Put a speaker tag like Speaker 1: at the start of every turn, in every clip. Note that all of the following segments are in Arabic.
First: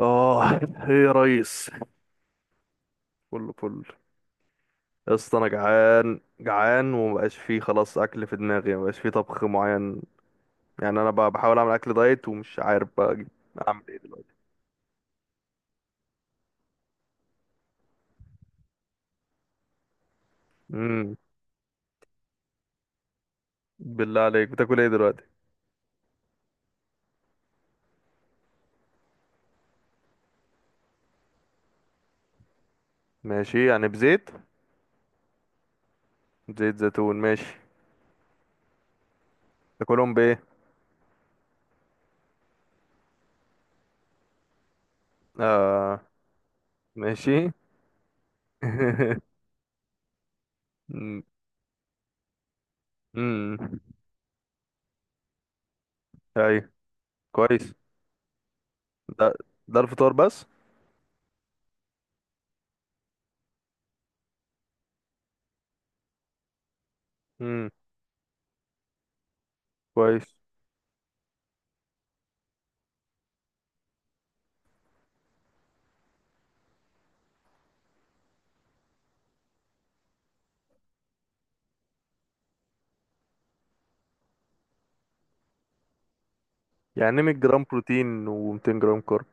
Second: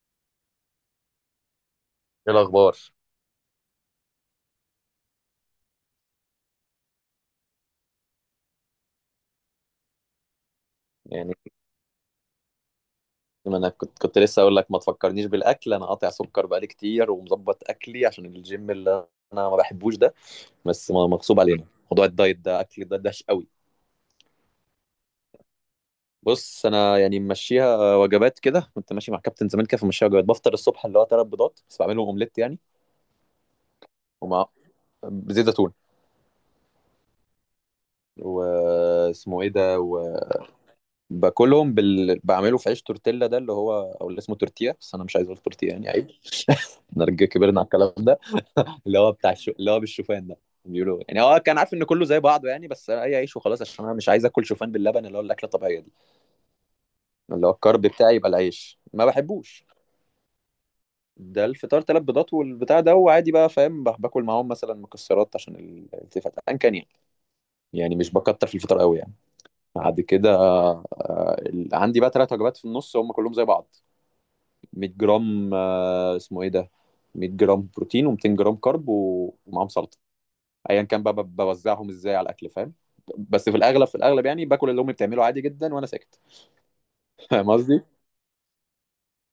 Speaker 1: اه، ايه يا ريس؟
Speaker 2: ايه الاخبار؟
Speaker 1: فل فل. يا اسطى انا جعان جعان، ومبقاش فيه خلاص اكل في دماغي، مبقاش فيه طبخ معين يعني. انا بقى
Speaker 2: يعني
Speaker 1: بحاول اعمل اكل دايت ومش عارف بقى اجي
Speaker 2: ما انا
Speaker 1: اعمل ايه
Speaker 2: كنت
Speaker 1: دلوقتي.
Speaker 2: لسه اقول لك، ما تفكرنيش بالاكل، انا قاطع سكر بقالي كتير ومظبط اكلي عشان الجيم اللي انا ما بحبوش ده، بس
Speaker 1: امم
Speaker 2: مغصوب علينا. موضوع الدايت ده، اكل ده دهش قوي.
Speaker 1: بالله عليك بتاكل ايه دلوقتي؟
Speaker 2: بص، انا يعني ممشيها وجبات كده، كنت ماشي مع كابتن زمان كده فمشيها وجبات. بفطر الصبح اللي هو ثلاث بيضات بس، بعملهم اومليت يعني،
Speaker 1: ماشي يعني بزيت.
Speaker 2: ومع بزيت زيتون.
Speaker 1: زيت زيتون ماشي.
Speaker 2: واسمه ايه ده؟
Speaker 1: تاكلهم بايه؟
Speaker 2: وباكلهم بعمله في عيش تورتيلا ده، اللي هو او اللي اسمه تورتيا، بس انا مش عايز اقول تورتيا يعني عيب.
Speaker 1: اه
Speaker 2: احنا رجاله
Speaker 1: ماشي.
Speaker 2: كبرنا على الكلام ده، اللي هو بتاع اللي هو بالشوفان ده، بيقولوا يعني
Speaker 1: امم
Speaker 2: هو كان عارف ان كله زي بعضه يعني، بس اي عيش
Speaker 1: أمم.
Speaker 2: وخلاص، عشان انا مش عايز اكل شوفان باللبن اللي هو الاكله الطبيعيه دي.
Speaker 1: ايوه،
Speaker 2: اللي هو
Speaker 1: كويس.
Speaker 2: الكرب بتاعي يبقى العيش، ما
Speaker 1: ده
Speaker 2: بحبوش.
Speaker 1: ده الفطار بس؟
Speaker 2: ده الفطار، ثلاث بيضات والبتاع ده، وعادي بقى فاهم، باكل معاهم مثلا مكسرات عشان الالتفات ان كان يعني.
Speaker 1: امم
Speaker 2: يعني مش بكتر في الفطار قوي يعني. بعد كده
Speaker 1: كويس.
Speaker 2: عندي بقى ثلاث وجبات في النص، هم كلهم زي بعض: 100 جرام، اسمه ايه ده، 100 جرام بروتين و200 جرام كارب ومعاهم سلطه، ايا كان بقى بوزعهم ازاي على الاكل فاهم. بس في الاغلب يعني باكل اللي امي بتعمله عادي جدا وانا ساكت.
Speaker 1: يعني 100
Speaker 2: فاهم
Speaker 1: جرام
Speaker 2: قصدي،
Speaker 1: بروتين و200 جرام كارب؟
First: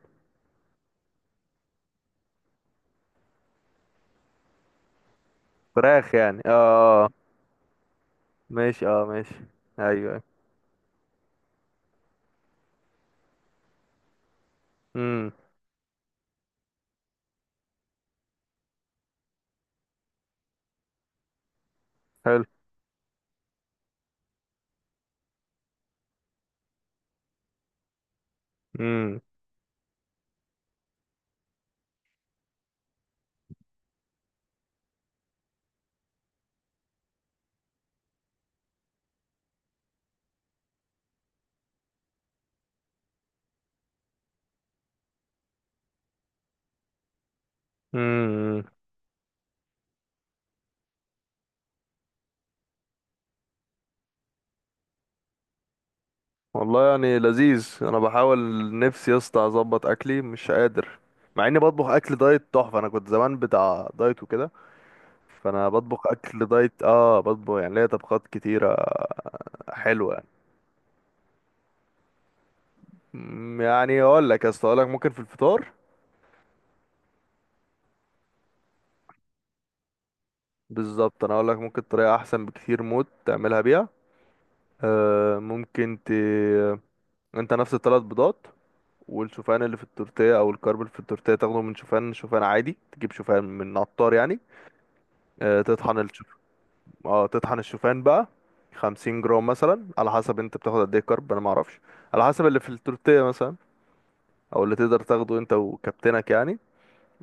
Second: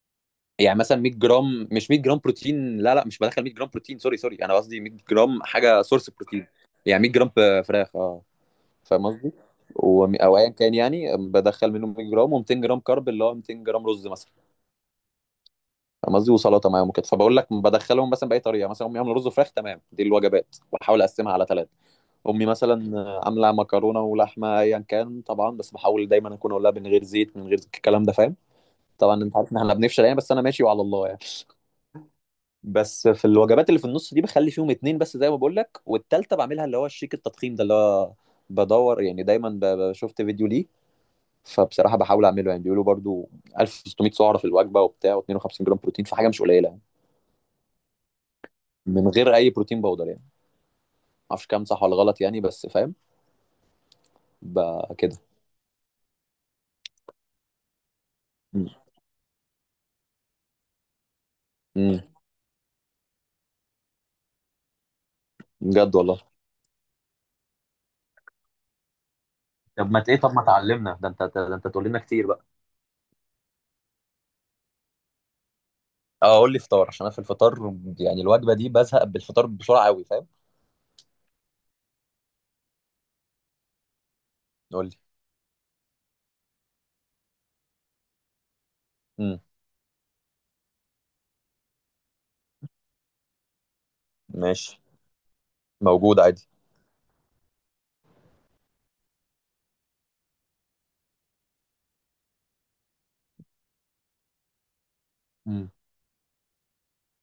Speaker 2: يعني مثلا 100 جرام، مش 100 جرام بروتين، لا لا، مش بدخل 100 جرام بروتين، سوري سوري، انا قصدي 100 جرام حاجه سورس
Speaker 1: فراخ يعني،
Speaker 2: بروتين. يعني 100 جرام فراخ، اه
Speaker 1: ماشي، اه
Speaker 2: فاهم قصدي.
Speaker 1: ماشي. ايوه ايوه.
Speaker 2: او ايا كان يعني، بدخل منهم 100 جرام و200 جرام كارب، اللي هو 200 جرام رز مثلا.
Speaker 1: امم
Speaker 2: فاهم قصدي، وسلطه معاهم وكده، فبقول لك بدخلهم مثلا باي طريقه. مثلا امي عامله رز وفراخ، تمام، دي الوجبات واحاول اقسمها على ثلاث.
Speaker 1: حلو.
Speaker 2: امي مثلا عامله مكرونه ولحمه ايا كان طبعا، بس بحاول دايما اكون اقول لها من غير زيت، من غير الكلام ده فاهم.
Speaker 1: امم
Speaker 2: طبعا انت عارف ان احنا بنفشل يعني، بس انا ماشي وعلى الله يعني. بس في الوجبات اللي في النص دي بخلي فيهم اتنين بس زي ما بقول لك، والتالتة بعملها اللي هو الشيك التضخيم ده، اللي هو بدور يعني دايما، شفت فيديو ليه فبصراحة بحاول اعمله يعني. بيقولوا برضو 1600 سعرة في الوجبة وبتاع، و52 جرام بروتين، فحاجة مش قليلة
Speaker 1: امم
Speaker 2: من غير اي بروتين باودر يعني. معرفش كام صح ولا غلط يعني، بس فاهم بقى كده.
Speaker 1: والله يعني لذيذ، انا بحاول.
Speaker 2: امم.
Speaker 1: نفسي يا اسطى اظبط اكلي، مش قادر مع اني بطبخ
Speaker 2: أمم.
Speaker 1: اكل دايت تحفه. انا كنت زمان بتاع دايت وكده، فانا
Speaker 2: بجد
Speaker 1: بطبخ
Speaker 2: والله!
Speaker 1: اكل دايت، اه بطبخ يعني، ليا طبخات كتيره
Speaker 2: طب ما ت-
Speaker 1: حلوه
Speaker 2: ايه،
Speaker 1: يعني.
Speaker 2: طب ما تعلمنا ده انت تقول لنا كتير بقى.
Speaker 1: يعني اقول لك يا اسطى، اقول لك ممكن في الفطار
Speaker 2: اه، قول لي فطار، عشان انا في الفطار يعني الوجبه دي بزهق بالفطار بسرعه قوي فاهم.
Speaker 1: بالظبط، انا اقول لك ممكن طريقه احسن بكتير موت تعملها بيها.
Speaker 2: قول لي.
Speaker 1: آه ممكن ت انت نفس الثلاث بيضات
Speaker 2: امم.
Speaker 1: والشوفان اللي في التورتيه، او الكرب اللي في التورتيه تاخده من شوفان عادي، تجيب شوفان من عطار يعني.
Speaker 2: ماشي.
Speaker 1: تطحن
Speaker 2: موجود
Speaker 1: الشوفان،
Speaker 2: عادي.
Speaker 1: اه تطحن الشوفان بقى. 50 جرام مثلا، على حسب انت بتاخد قد ايه كرب، انا ما اعرفش، على حسب اللي في التورتيه مثلا، او اللي تقدر تاخده انت
Speaker 2: امم.
Speaker 1: وكابتنك يعني.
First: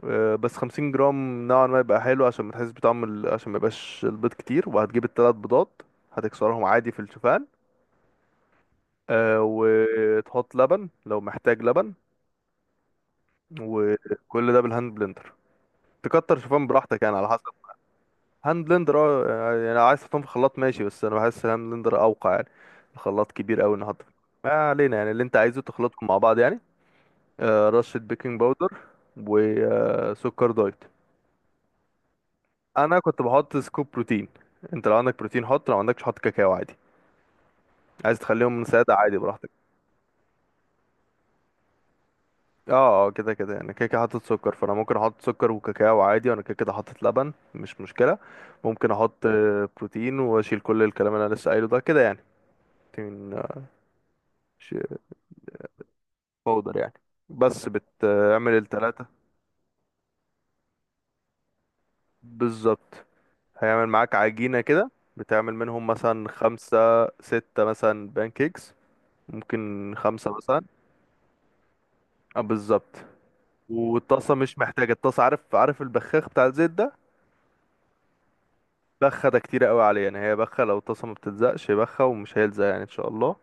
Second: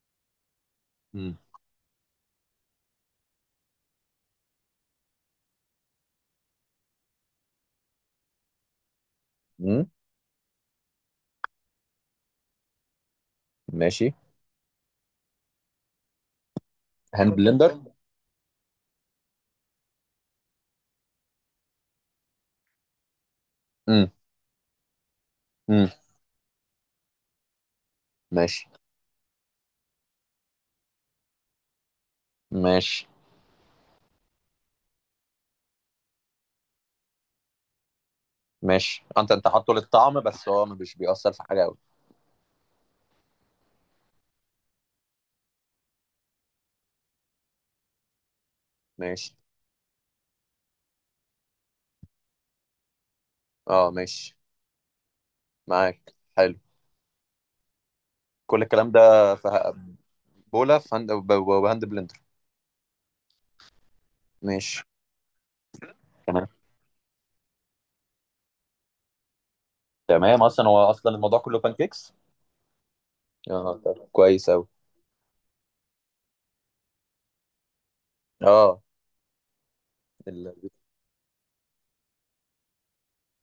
Speaker 1: بس 50
Speaker 2: امم.
Speaker 1: جرام نوعا ما يبقى حلو، عشان ما تحس بطعم عشان ما يبقاش البيض كتير. وهتجيب الثلاث بيضات، هتكسرهم عادي في الشوفان.
Speaker 2: امم.
Speaker 1: وتحط لبن لو محتاج لبن،
Speaker 2: ماشي.
Speaker 1: وكل ده بالهاند بلندر. تكتر شوفان براحتك يعني على
Speaker 2: هاند
Speaker 1: حسب.
Speaker 2: بلندر.
Speaker 1: هاند بلندر، اه، يعني عايز شوفان في خلاط ماشي، بس انا بحس الهاند بلندر اوقع يعني. الخلاط كبير قوي نحط فيه.
Speaker 2: امم.
Speaker 1: ما علينا يعني، اللي انت عايزه
Speaker 2: امم.
Speaker 1: تخلطهم مع بعض يعني. رشة بيكنج
Speaker 2: ماشي.
Speaker 1: باودر وسكر دايت. انا
Speaker 2: ماشي.
Speaker 1: كنت بحط سكوب بروتين، انت لو عندك بروتين حط، لو عندكش حط كاكاو عادي. عايز تخليهم سادة
Speaker 2: ماشي.
Speaker 1: عادي
Speaker 2: انت
Speaker 1: براحتك.
Speaker 2: حاطه للطعم، بس هو مش بيأثر في حاجه قوي.
Speaker 1: اه كده كده يعني، كده كده حاطط سكر، فانا ممكن احط سكر وكاكاو عادي، وانا كده كده حاطط لبن مش مشكلة. ممكن احط
Speaker 2: ماشي.
Speaker 1: بروتين واشيل كل الكلام اللي انا لسه قايله ده كده يعني. من
Speaker 2: اه، ماشي.
Speaker 1: ش-
Speaker 2: معاك، حلو.
Speaker 1: باودر يعني، بس بتعمل
Speaker 2: كل الكلام ده،
Speaker 1: التلاتة
Speaker 2: بولا في هاند بهاند بلندر.
Speaker 1: بالظبط، هيعمل معاك عجينة
Speaker 2: ماشي.
Speaker 1: كده. بتعمل منهم مثلا
Speaker 2: تمام.
Speaker 1: خمسة ستة مثلا بانكيكس، ممكن خمسة
Speaker 2: تمام،
Speaker 1: مثلا.
Speaker 2: اصلا هو اصلا الموضوع كله بانكيكس.
Speaker 1: اه بالظبط.
Speaker 2: اه طب،
Speaker 1: والطاسة
Speaker 2: كويس
Speaker 1: مش
Speaker 2: اوي.
Speaker 1: محتاجة، الطاسة عارف، عارف البخاخ بتاع الزيت ده؟
Speaker 2: اه.
Speaker 1: بخة، ده كتير قوي عليه يعني، هي
Speaker 2: ال...
Speaker 1: بخة لو الطاسة ما بتلزقش، بخة ومش هيلزق يعني ان شاء الله.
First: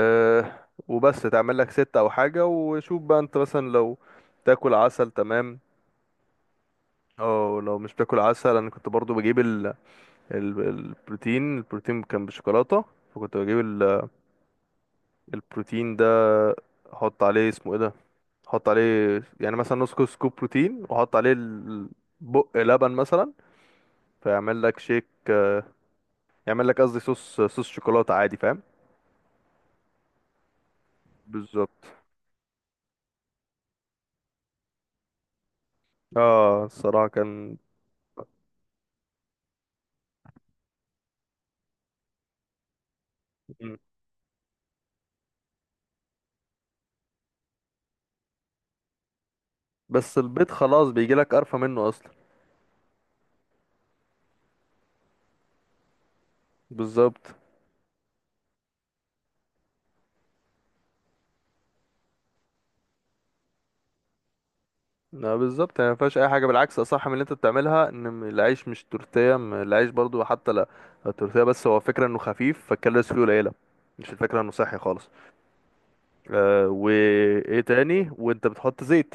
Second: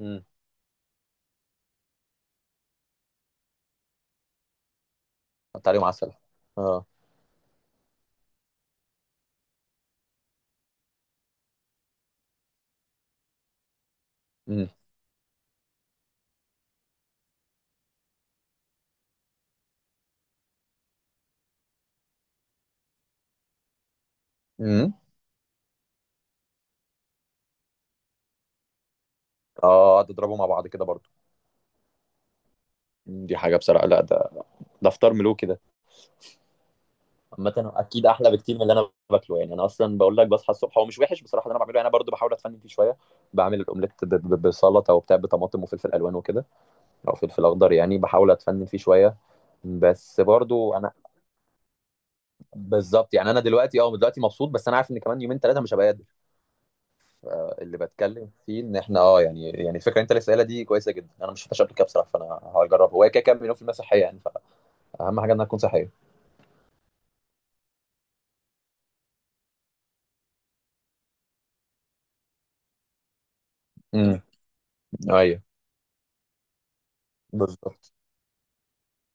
Speaker 2: امم.
Speaker 1: وبس تعمل لك ستة او حاجة، وشوف بقى انت، مثلا لو تاكل عسل تمام.
Speaker 2: حط عليهم عسل. اه.
Speaker 1: اه لو مش باكل عسل، انا كنت برضو بجيب البروتين، البروتين كان بالشوكولاته، فكنت بجيب
Speaker 2: امم.
Speaker 1: البروتين ده، احط عليه، اسمه ايه ده، احط عليه يعني مثلا نص كوب سكوب بروتين، واحط عليه بق لبن مثلا، فيعمل لك
Speaker 2: امم.
Speaker 1: شيك، يعمل لك قصدي صوص شوكولاته عادي، فاهم؟
Speaker 2: اه، قعد اضربوا مع بعض كده برضو.
Speaker 1: بالظبط.
Speaker 2: مم. دي حاجه بصراحه، لا ده، ده فطار ملوكي ده.
Speaker 1: اه الصراحه كان.
Speaker 2: عامة، اكيد احلى بكتير من اللي انا باكله يعني. انا اصلا بقول لك، بصحى الصبح هو مش وحش بصراحه اللي انا بعمله يعني. انا برضو بحاول اتفنن فيه شويه، بعمل
Speaker 1: مم.
Speaker 2: الاومليت بسلطه وبتاع، بطماطم وفلفل الوان وكده، او فلفل اخضر يعني. بحاول اتفنن فيه شويه،
Speaker 1: بس
Speaker 2: بس
Speaker 1: البيض
Speaker 2: برضو
Speaker 1: خلاص
Speaker 2: انا،
Speaker 1: بيجي لك قرفه منه اصلا،
Speaker 2: بالظبط يعني. انا دلوقتي، دلوقتي مبسوط، بس انا عارف ان كمان يومين ثلاثه مش هبقى قادر.
Speaker 1: بالظبط.
Speaker 2: اللي بتكلم فيه، ان احنا يعني الفكره اللي انت لسه قايلها دي كويسه جدا. انا ما شفتهاش قبل كده بصراحه، فانا هجربها. هو كده كده 1000000% صحيه يعني، فاهم حاجه
Speaker 1: لا
Speaker 2: انها تكون
Speaker 1: بالظبط، يعني
Speaker 2: صحيه.
Speaker 1: ما فيهاش اي حاجه، بالعكس اصح من اللي انت بتعملها. ان العيش مش تورتيه، العيش برضو حتى، لا التورتيه، بس هو فكره انه خفيف، فالكالوريز فيه قليله، مش
Speaker 2: امم.
Speaker 1: الفكره انه صحي خالص.
Speaker 2: ايوه.
Speaker 1: آه، وايه
Speaker 2: بالظبط.
Speaker 1: تاني، وانت بتحط زيت،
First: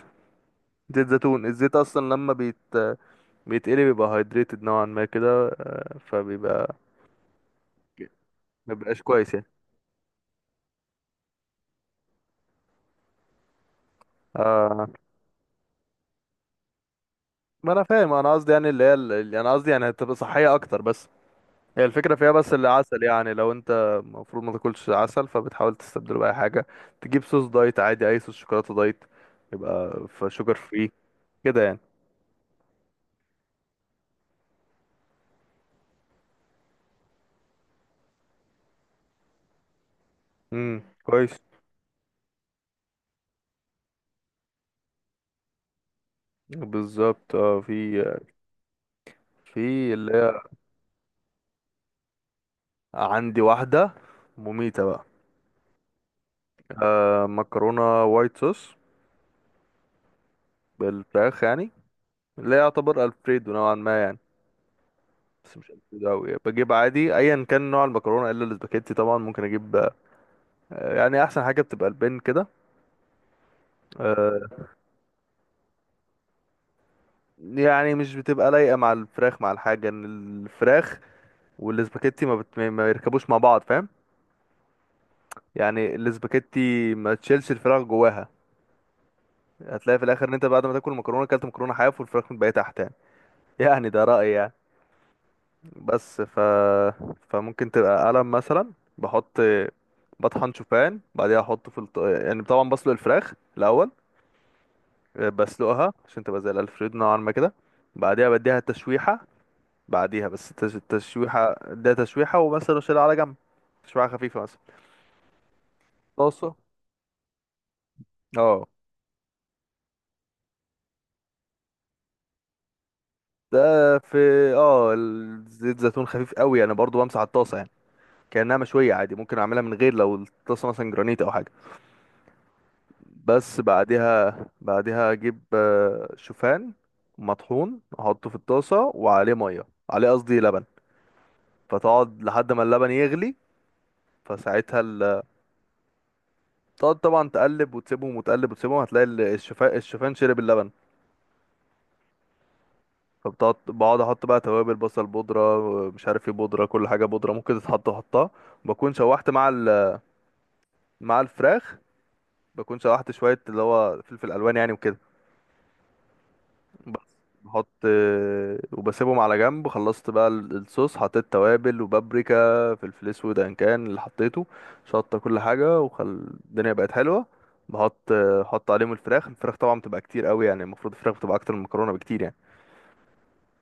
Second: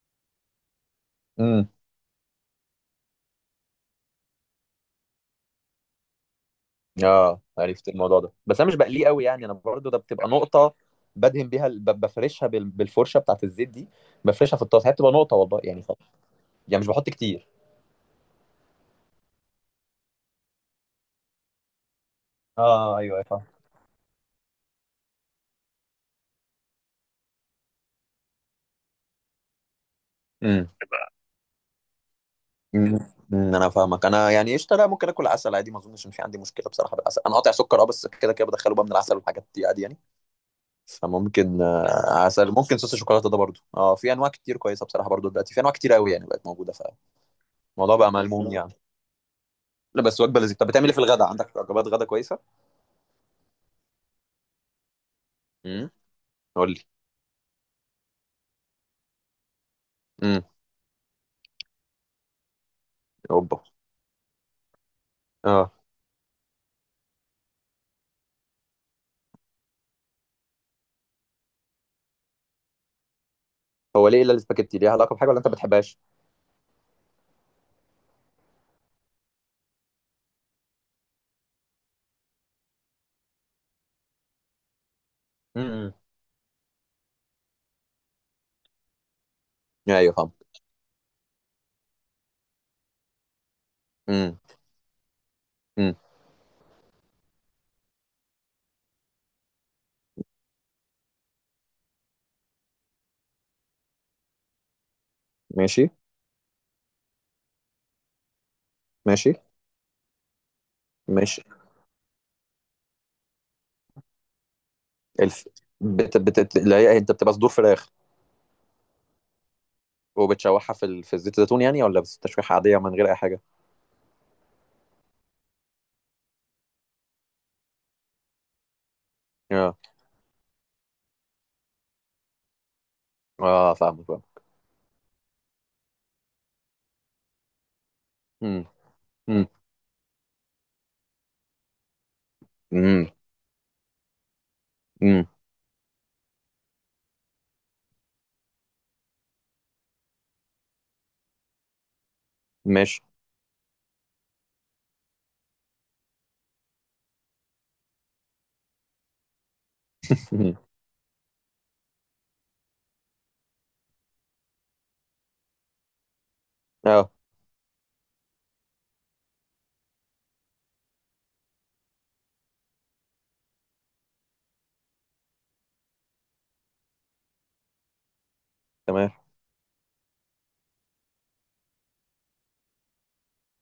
Speaker 1: زيت زيتون.
Speaker 2: امم.
Speaker 1: الزيت اصلا لما بيتقلي بيبقى هايدريتد نوعا ما كده، آه فبيبقى
Speaker 2: اه، عرفت الموضوع ده، بس انا
Speaker 1: ما
Speaker 2: مش
Speaker 1: بيبقاش
Speaker 2: بقليه قوي
Speaker 1: كويس يعني.
Speaker 2: يعني. انا برضو ده بتبقى نقطه، بدهن بيها بفرشها بالفرشه بتاعت الزيت دي، بفرشها في
Speaker 1: آه
Speaker 2: الطاسه. هي بتبقى نقطه والله يعني يعني مش بحط كتير.
Speaker 1: ما انا فاهم، انا قصدي يعني، اللي هي اللي انا قصدي يعني هتبقى صحيه اكتر بس، هي الفكرة فيها بس
Speaker 2: اه،
Speaker 1: العسل
Speaker 2: ايوه،
Speaker 1: يعني.
Speaker 2: ايوه.
Speaker 1: لو انت المفروض ما تاكلش عسل، فبتحاول تستبدله بأي حاجة، تجيب صوص دايت عادي، أي صوص شوكولاتة دايت، يبقى فشوجر
Speaker 2: فاهم.
Speaker 1: فري كده يعني.
Speaker 2: مم. انا فاهمك. انا يعني قشطه، لا ممكن اكل عسل عادي، ما اظنش ان في عندي مشكله بصراحه بالعسل. انا قاطع سكر اه، بس كده كده بدخله بقى من العسل والحاجات دي عادي يعني.
Speaker 1: كويس.
Speaker 2: فممكن عسل، ممكن صوص الشوكولاته ده برضو اه، في انواع كتير كويسه بصراحه، برضو دلوقتي في انواع كتير قوي يعني، بقت موجوده. فالموضوع
Speaker 1: بالظبط. اه في،
Speaker 2: بقى ملموم يعني. لا،
Speaker 1: اللي
Speaker 2: بس وجبه
Speaker 1: هي،
Speaker 2: لذيذه. طب بتعمل ايه في الغداء؟ عندك وجبات غدا كويسه؟
Speaker 1: عندي واحدة مميتة بقى.
Speaker 2: امم. قول لي.
Speaker 1: مكرونة وايت صوص
Speaker 2: امم.
Speaker 1: بالفراخ يعني، اللي هي يعتبر ألفريدو
Speaker 2: اوبا!
Speaker 1: نوعا ما يعني، بس مش
Speaker 2: اه.
Speaker 1: ألفريدو أوي. بجيب عادي أيا كان نوع المكرونة إلا الاسباجيتي، طبعا ممكن أجيب. يعني أحسن حاجة بتبقى البن كده.
Speaker 2: هو ليه الا
Speaker 1: آه،
Speaker 2: الاسباجيتي؟ ليها علاقه بحاجه، ولا انت ما بتحبهاش؟
Speaker 1: يعني مش بتبقى لايقة مع الفراخ، مع الحاجة ان الفراخ والاسباجيتي ما يركبوش مع بعض فاهم،
Speaker 2: امم.
Speaker 1: يعني الاسباجيتي ما تشيلش الفراخ جواها، هتلاقي في
Speaker 2: ايوه
Speaker 1: الاخر
Speaker 2: فاهم.
Speaker 1: ان انت بعد ما تاكل المكرونة اكلت مكرونة حاف، والفراخ متبقية تحت يعني. يعني ده رأيي
Speaker 2: امم.
Speaker 1: يعني،
Speaker 2: امم.
Speaker 1: بس ف، فممكن تبقى قلم مثلا. بحط، بطحن شوفان، بعدها احطه في يعني طبعا بسلق الفراخ الاول،
Speaker 2: ماشي.
Speaker 1: بسلقها عشان تبقى زي الالفريدو نوعا ما كده. بعدها بديها تشويحة،
Speaker 2: ماشي.
Speaker 1: بعديها، بس
Speaker 2: ماشي.
Speaker 1: التشويحة ده تشويحة، ومثلا شيلها على جنب، تشويحة خفيفة مثلا.
Speaker 2: الف،
Speaker 1: طاسة،
Speaker 2: لا، إيه، انت بتبقى صدور فراخ
Speaker 1: اه
Speaker 2: وبتشوحها في في زيت الزيتون يعني، ولا بس تشويحة عادية من غير أي حاجة؟
Speaker 1: ده في، اه زيت زيتون خفيف قوي، انا برضو بمسح الطاسة يعني كأنها مشوية عادي، ممكن اعملها من
Speaker 2: اه،
Speaker 1: غير لو الطاسة مثلا جرانيت او حاجة. بس
Speaker 2: اه فاهمك بقى.
Speaker 1: بعدها، اجيب شوفان مطحون، احطه في
Speaker 2: امم.
Speaker 1: الطاسة، وعليه
Speaker 2: امم.
Speaker 1: مية، عليه قصدي لبن. فتقعد لحد ما اللبن
Speaker 2: امم.
Speaker 1: يغلي، فساعتها
Speaker 2: امم.
Speaker 1: تقعد طبعا تقلب وتسيبهم، وتقلب وتسيبهم، هتلاقي الشوفان، الشوفان شرب اللبن.
Speaker 2: ماشي.
Speaker 1: بقعد احط بقى توابل، بصل بودره، مش عارف ايه بودره، كل حاجه بودره ممكن تتحط احطها. بكون شوحت مع
Speaker 2: مم.
Speaker 1: مع الفراخ، بكون شوحت شويه اللي هو فلفل الوان يعني وكده بس.
Speaker 2: اه
Speaker 1: بحط وبسيبهم على جنب. خلصت بقى الصوص، حطيت توابل وبابريكا، فلفل اسود ان كان، اللي حطيته شطه، كل حاجه، وخل الدنيا بقت حلوه. احط عليهم
Speaker 2: تمام.
Speaker 1: الفراخ. الفراخ طبعا بتبقى كتير قوي يعني، المفروض الفراخ بتبقى اكتر من المكرونه بكتير يعني.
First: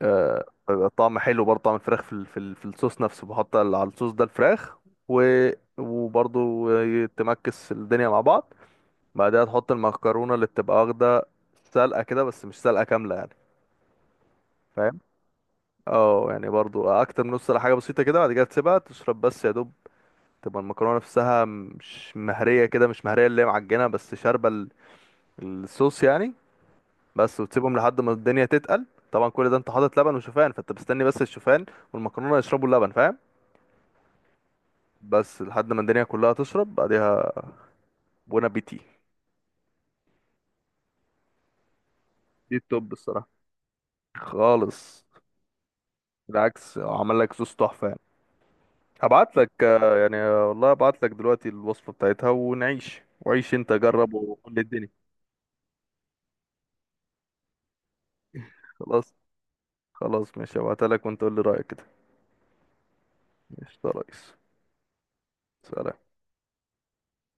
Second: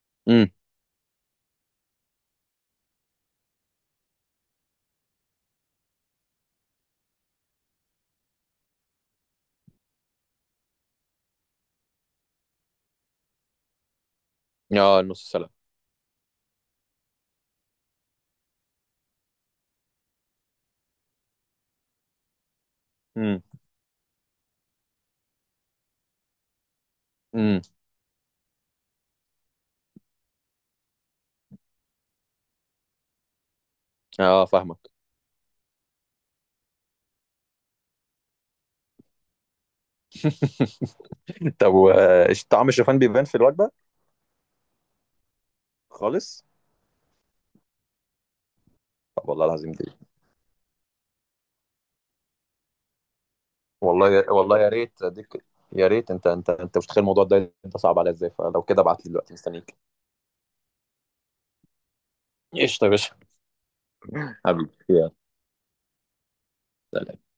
Speaker 1: آه،
Speaker 2: امم.
Speaker 1: بيبقى طعم حلو برضه، طعم الفراخ في في الصوص نفسه، بحط على الصوص ده الفراخ، و وبرضه تمكس الدنيا مع بعض. بعدها تحط المكرونة اللي بتبقى واخدة سلقة كده، بس مش سلقة كاملة يعني، فاهم؟
Speaker 2: اه، نص سلقة.
Speaker 1: اه يعني برضه أكتر من نص، ولا حاجة بسيطة كده. بعد كده تسيبها تشرب بس يا دوب، تبقى المكرونة نفسها مش مهرية كده، مش مهرية
Speaker 2: امم.
Speaker 1: اللي هي معجنة، بس شاربة الصوص يعني بس،
Speaker 2: امم.
Speaker 1: وتسيبهم لحد ما الدنيا تتقل. طبعا كل ده انت حاطط لبن وشوفان، فانت مستني بس الشوفان والمكرونة يشربوا اللبن فاهم،
Speaker 2: اه فاهمك.
Speaker 1: بس لحد ما الدنيا كلها تشرب. بعدها بونا بيتي.
Speaker 2: طب
Speaker 1: دي
Speaker 2: طعم
Speaker 1: التوب
Speaker 2: الشوفان بيبان
Speaker 1: الصراحة
Speaker 2: في الوجبة؟
Speaker 1: خالص،
Speaker 2: خالص؟
Speaker 1: بالعكس عمل لك صوص تحفة يعني.
Speaker 2: طب
Speaker 1: هبعت
Speaker 2: والله
Speaker 1: لك،
Speaker 2: العظيم دي،
Speaker 1: والله هبعت لك دلوقتي الوصفة بتاعتها، ونعيش وعيش، انت جرب وقول
Speaker 2: والله
Speaker 1: لي
Speaker 2: يا
Speaker 1: الدنيا.
Speaker 2: ريت اديك. يا ريت انت انت مش متخيل الموضوع ده انت صعب عليا ازاي. فلو كده ابعت لي
Speaker 1: خلاص،
Speaker 2: دلوقتي، مستنيك.
Speaker 1: خلاص ماشي، هبعتها لك، وانت قول لي رأيك كده.
Speaker 2: قشطة يا باشا.
Speaker 1: ماشي يا ريس،
Speaker 2: حبيبي يلا.
Speaker 1: سلام.
Speaker 2: سلام.